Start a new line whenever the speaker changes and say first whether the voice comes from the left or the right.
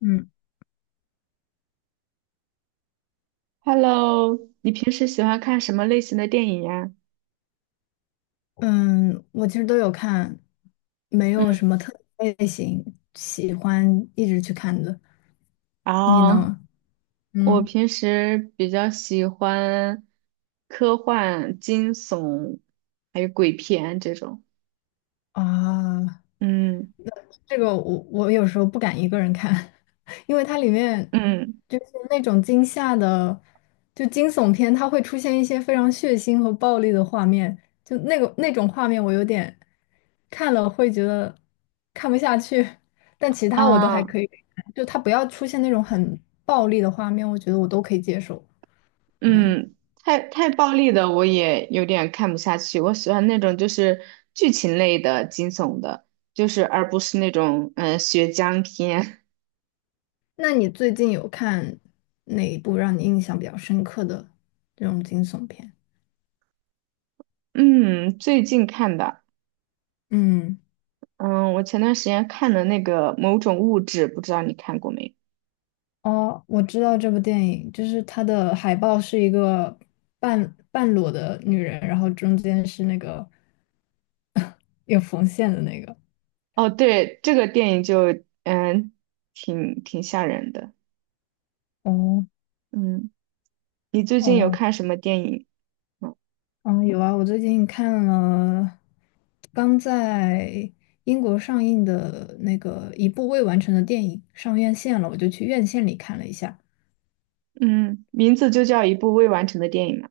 left: 嗯
right: Hello，你平时喜欢看什么类型的电影呀？
left: 嗯，我其实都有看，没
right: 嗯，
left: 有什么特定类型喜欢一直去看的。
right: 然
left: 你
right: 后
left: 呢？
right: 我
left: 嗯
right: 平时比较喜欢科幻、惊悚，还有鬼片这种。
left: 啊，
right: 嗯
left: 这个我有时候不敢一个人看，因为它里面
right: 嗯
left: 就是那种惊吓的，就惊悚片，它会出现一些非常血腥和暴力的画面，就那个那种画面，我有点看了会觉得看不下去，但其他我都还
right: 啊
left: 可以看。就它不要出现那种很暴力的画面，我觉得我都可以接受。嗯，
right: 嗯，太暴力的我也有点看不下去。我喜欢那种就是剧情类的、惊悚的，就是而不是那种血浆片。
left: 那你最近有看哪一部让你印象比较深刻的这种惊悚片？
right: 嗯，最近看的。
left: 嗯。
right: 嗯，我前段时间看的那个《某种物质》，不知道你看过没？
left: 哦，我知道这部电影，就是它的海报是一个半半裸的女人，然后中间是那个有缝线的那个。
right: 哦，对，这个电影就挺吓人的。
left: 哦
right: 嗯，你最近有
left: 哦，
right: 看什么电影吗？
left: 嗯，有啊，我最近看了刚在英国上映的那个一部未完成的电影，上院线了，我就去院线里看了一下。
right: 嗯，名字就叫一部未完成的电影嘛。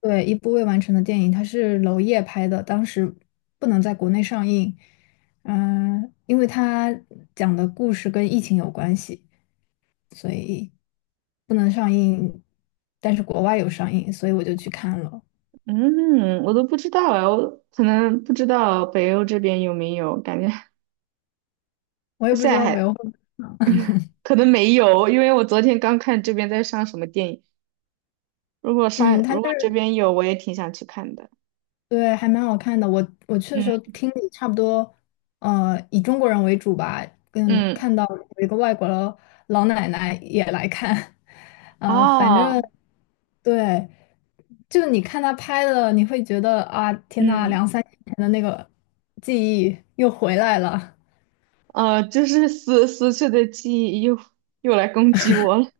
left: 对，一部未完成的电影，它是娄烨拍的，当时不能在国内上映，因为他讲的故事跟疫情有关系，所以不能上映，但是国外有上映，所以我就去看了。
right: 嗯，我都不知道啊，我可能不知道北欧这边有没有，感觉
left: 我也 不
right: 现
left: 知
right: 在
left: 道北
right: 还
left: 欧会。
right: 可能没有，因为我昨天刚看这边在上什么电影，如果
left: 嗯，
right: 上
left: 它
right: 如果
left: 就
right: 这
left: 是，
right: 边有，我也挺想去看的。
left: 对，还蛮好看的。我去的时候
right: 嗯
left: 听力差不多，以中国人为主吧，跟
right: 嗯
left: 看到有一个外国老奶奶也来看，反
right: 啊
left: 正对。就你看他拍的，你会觉得啊，天呐，
right: 嗯。
left: 两三年前的那个记忆又回来了。
right: 就是死去的记忆又来攻击我了。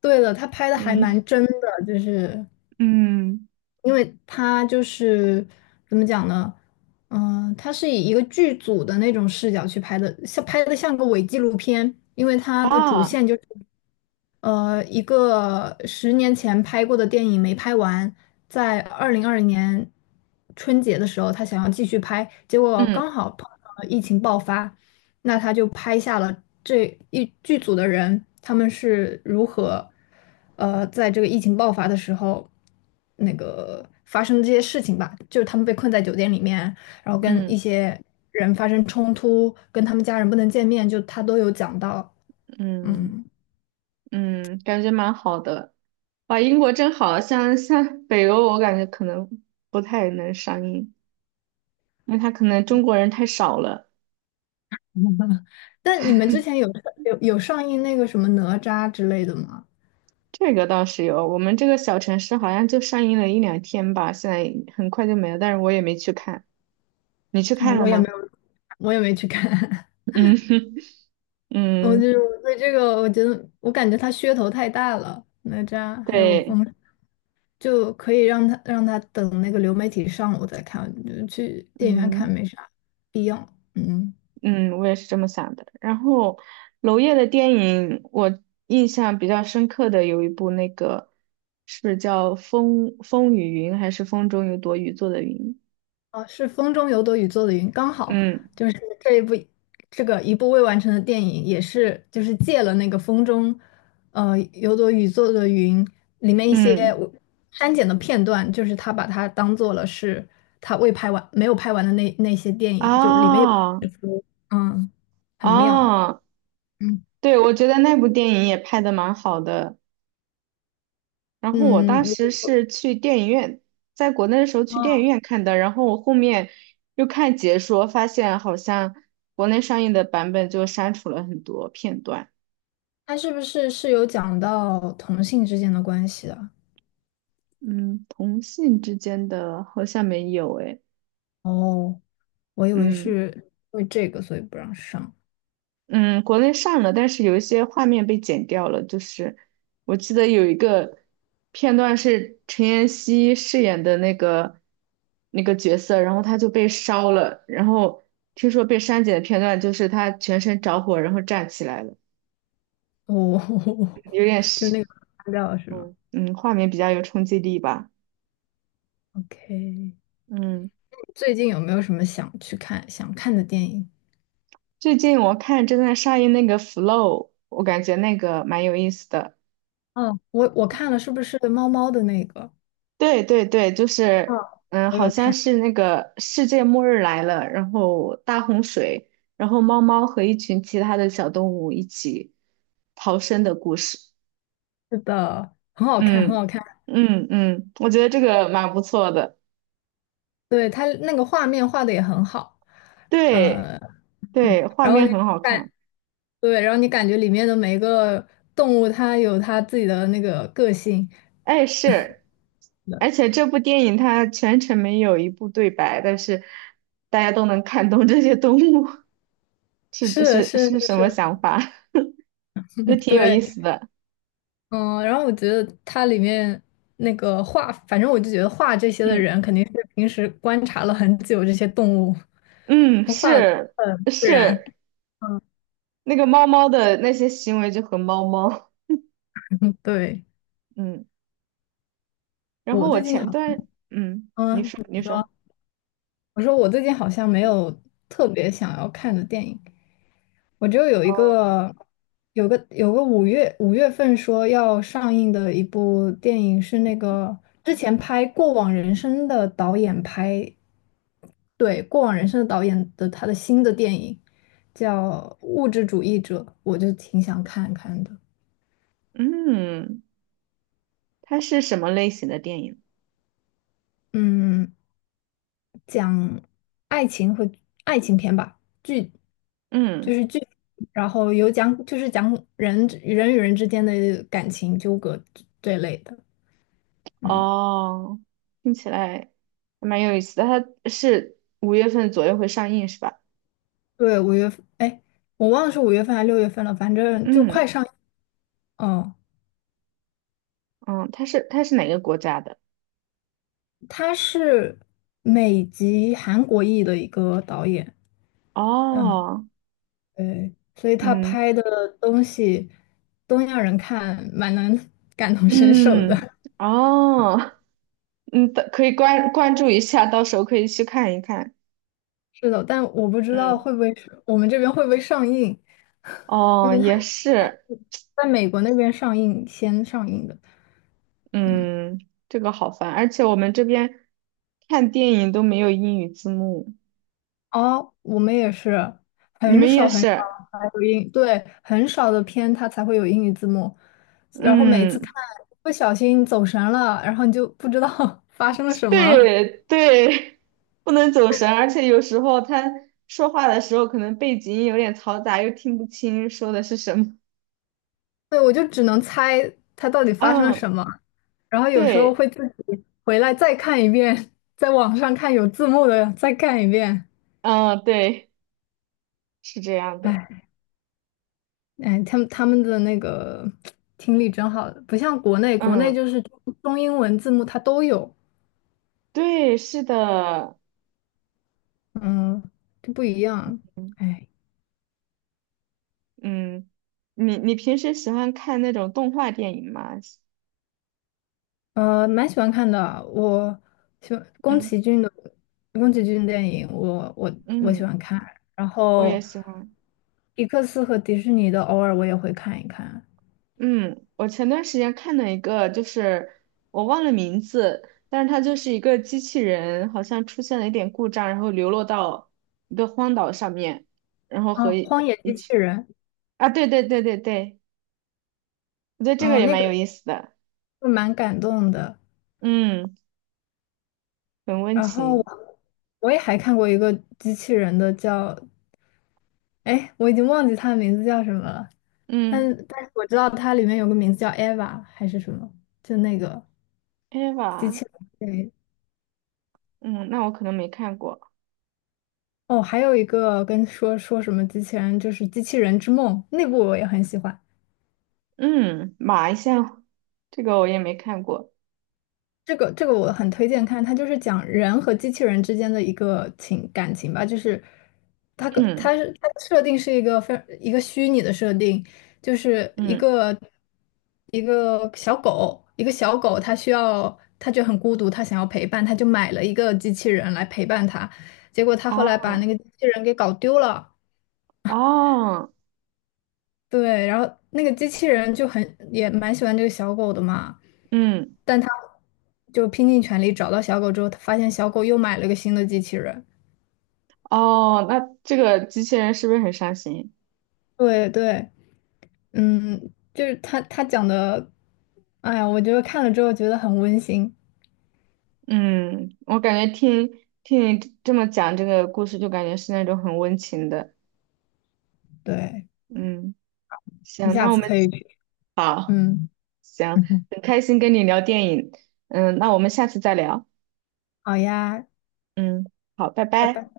left: 对了，他拍的还蛮
right: 嗯
left: 真的，就是
right: 嗯
left: 因为他就是怎么讲呢？他是以一个剧组的那种视角去拍的，像拍的像个伪纪录片，因为他的主
right: 啊，
left: 线就是。一个10年前拍过的电影没拍完，在2020年春节的时候，他想要继续拍，结果
right: 嗯
left: 刚好碰上了疫情爆发，那他就拍下了这一剧组的人，他们是如何，在这个疫情爆发的时候，那个发生这些事情吧，就是他们被困在酒店里面，然后跟一
right: 嗯
left: 些人发生冲突，跟他们家人不能见面，就他都有讲到，
right: 嗯
left: 嗯。
right: 嗯，感觉蛮好的。哇，英国真好，像北欧，我感觉可能不太能上映，因为它可能中国人太少了。
left: 但你们之前有上映那个什么哪吒之类的吗？
right: 这个倒是有，我们这个小城市好像就上映了一两天吧，现在很快就没了，但是我也没去看。你去
left: 啊
right: 看了
left: 我也没
right: 吗？
left: 有，我也没去看。
right: 嗯
left: 我就
right: 嗯，
left: 是我对这个，我觉得我感觉它噱头太大了，哪吒还有
right: 对，
left: 风，就可以让他等那个流媒体上我再看，就去电影院看
right: 嗯。
left: 没啥必要。嗯。
right: 嗯，我也是这么想的。然后，娄烨的电影，我印象比较深刻的有一部，那个是叫《风风雨云》还是《风中有朵雨做的云》？
left: 啊，是《风中有朵雨做的云》，刚好
right: 嗯
left: 就是这一部这个一部未完成的电影，也是就是借了那个《风中呃有朵雨做的云》里面一些
right: 嗯，
left: 我删减的片段，就是他把它当做了是他未拍完没有拍完的那些电影，就里面有
right: 啊
left: 嗯很妙。
right: 啊，
left: 嗯
right: 对，我觉得那部电影也拍的蛮好的。然后我当
left: 嗯，
right: 时是去电影院，在国内的时候去电影院看的，然后我后面又看解说，发现好像国内上映的版本就删除了很多片段。
left: 他是不是有讲到同性之间的关系的？
right: 嗯，同性之间的好像没有诶。
left: 哦，我以为
right: 嗯
left: 是因为这个所以不让上。
right: 嗯，国内上了，但是有一些画面被剪掉了。就是我记得有一个片段是陈妍希饰演的那个角色，然后他就被烧了，然后听说被删减的片段就是他全身着火，然后站起来了，
left: 哦，
right: 有点
left: 就是
right: 是
left: 那个删掉了是吗
right: 画面比较有冲击力吧。
left: ？OK，
right: 嗯，
left: 最近有没有什么想看的电影？
right: 最近我看正在上映那个《Flow》，我感觉那个蛮有意思的。
left: 哦，我看了，是不是猫猫的那个？
right: 对对对，就
left: 嗯，
right: 是，
left: 我
right: 好
left: 有
right: 像
left: 看，
right: 是那个世界末日来了，然后大洪水，然后猫猫和一群其他的小动物一起逃生的故事。
left: 是的，很好看，很
right: 嗯
left: 好看。
right: 嗯嗯，我觉得这个蛮不错的。
left: 对，它那个画面画的也很好，
right: 对
left: 嗯、
right: 对，画
left: 然后
right: 面
left: 你
right: 很好
left: 感
right: 看。
left: 对，然后你感觉里面的每一个动物，它有它自己的那个个性，
right: 哎，是，而且这部电影它全程没有一部对白，但是大家都能看懂这些动物 是
left: 是
right: 是
left: 是
right: 是
left: 是
right: 什么
left: 是，
right: 想法，就挺有意
left: 对，
right: 思的。
left: 嗯，然后我觉得它里面那个画，反正我就觉得画这些的
right: 嗯。
left: 人肯定是平时观察了很久这些动物，
right: 嗯，
left: 就画的
right: 是
left: 很自然。
right: 是，
left: 嗯，
right: 那个猫猫的那些行为就和猫猫，
left: 对，
right: 嗯，然后
left: 我
right: 我
left: 最近
right: 前
left: 好
right: 段，
left: 像，
right: 你
left: 嗯，
right: 说你
left: 你
right: 说，
left: 说，我说我最近好像没有特别想要看的电影，我就有一
right: 嗯
left: 个有个有个五月份说要上映的一部电影是那个之前拍《过往人生》的导演拍，对，《过往人生》的导演的他的新的电影叫《物质主义者》，我就挺想看看的。
right: 嗯，它是什么类型的电影？
left: 嗯，讲爱情和爱情片吧，剧就
right: 嗯，
left: 是剧，然后有讲就是讲人与人之间的感情纠葛这类的。嗯。
right: 哦，听起来还蛮有意思的，它是五月份左右会上映是吧？
left: 对，五月份，哎，我忘了是五月份还是六月份了，反正就
right: 嗯
left: 快上。嗯，
right: 嗯，它是哪个国家的？
left: 他是美籍韩国裔的一个导演，嗯，
right: 哦，
left: 对，所以他
right: 嗯
left: 拍的东西，东亚人看蛮能 感同身受的。
right: 嗯，哦，嗯，可以关注一下，到时候可以去看一看。
left: 是的，但我不知道
right: 嗯。
left: 会不会是我们这边会不会上映，因
right: 哦，
left: 为他
right: 也
left: 他
right: 是，
left: 是在美国那边先上映的。
right: 嗯，这个好烦，而且我们这边看电影都没有英语字幕，
left: 哦，我们也是，
right: 你
left: 很
right: 们也
left: 少很少
right: 是，
left: 才有英，对，很少的片它才会有英语字幕，然后每次看
right: 嗯，
left: 不小心走神了，然后你就不知道 发生了什么，
right: 对对，不能走神，而且有时候他说话的时候可能背景音有点嘈杂，又听不清说的是什么。
left: 对，我就只能猜它到底发生了
right: 嗯，
left: 什么，然后有时候
right: 对，
left: 会自己回来再看一遍，在网上看有字幕的再看一遍，
right: 嗯，对，是这样的，
left: 哎哎，他们的那个 听力真好，不像国内，国内
right: 嗯，
left: 就是中英文字幕它都有。
right: 对，是的，
left: 嗯，这不一样。
right: 嗯，
left: 哎，
right: 嗯你平时喜欢看那种动画电影吗？
left: 蛮喜欢看的。我喜欢
right: 嗯
left: 宫崎骏电影，我喜
right: 嗯。
left: 欢看。然
right: 我也
left: 后，
right: 喜欢。
left: 迪克斯和迪士尼的偶尔我也会看一看。
right: 嗯，我前段时间看了一个，就是我忘了名字，但是它就是一个机器人，好像出现了一点故障，然后流落到一个荒岛上面，然后
left: 啊，
right: 和一
left: 《荒野
right: 一
left: 机器
right: 起
left: 人》
right: 啊，对对对对对，我觉得这个
left: 嗯，
right: 也
left: 那
right: 蛮
left: 个
right: 有意思的，
left: 就蛮感动的。
right: 嗯，很温
left: 然后我
right: 情，
left: 我也还看过一个机器人的叫，哎，我已经忘记它的名字叫什么了，但
right: 嗯
left: 但是我知道它里面有个名字叫 Eva 还是什么，就那个。机
right: ，Eva，
left: 器人，对，
right: 嗯，那我可能没看过，
left: 哦，还有一个跟说说什么机器人，就是《机器人之梦》那部我也很喜欢，
right: 嗯，马一下，这个我也没看过，
left: 这个我很推荐看，它就是讲人和机器人之间的一个情感情吧，就是它
right: 嗯
left: 是它的设定是一个非一个虚拟的设定，就是
right: 嗯，
left: 一个小狗，一个小狗它需要它就很孤独，它想要陪伴，它就买了一个机器人来陪伴它，结果它后来把
right: 哦
left: 那个机器人给搞丢了。
right: 哦，
left: 对，然后那个机器人就很也蛮喜欢这个小狗的嘛，
right: 嗯。
left: 但他就拼尽全力找到小狗之后，他发现小狗又买了个新的机器人。
right: 哦，那这个机器人是不是很伤心？
left: 对对，嗯，就是他讲的，哎呀，我觉得看了之后觉得很温馨。
right: 嗯，我感觉听你这么讲这个故事，就感觉是那种很温情的。
left: 对，
right: 嗯，
left: 你
right: 行，
left: 下
right: 那我
left: 次
right: 们
left: 可以去，
right: 好，
left: 嗯，
right: 行，很开心跟你聊电影。嗯，那我们下次再聊。
left: 好呀，
right: 嗯，好，拜
left: 拜
right: 拜。
left: 拜。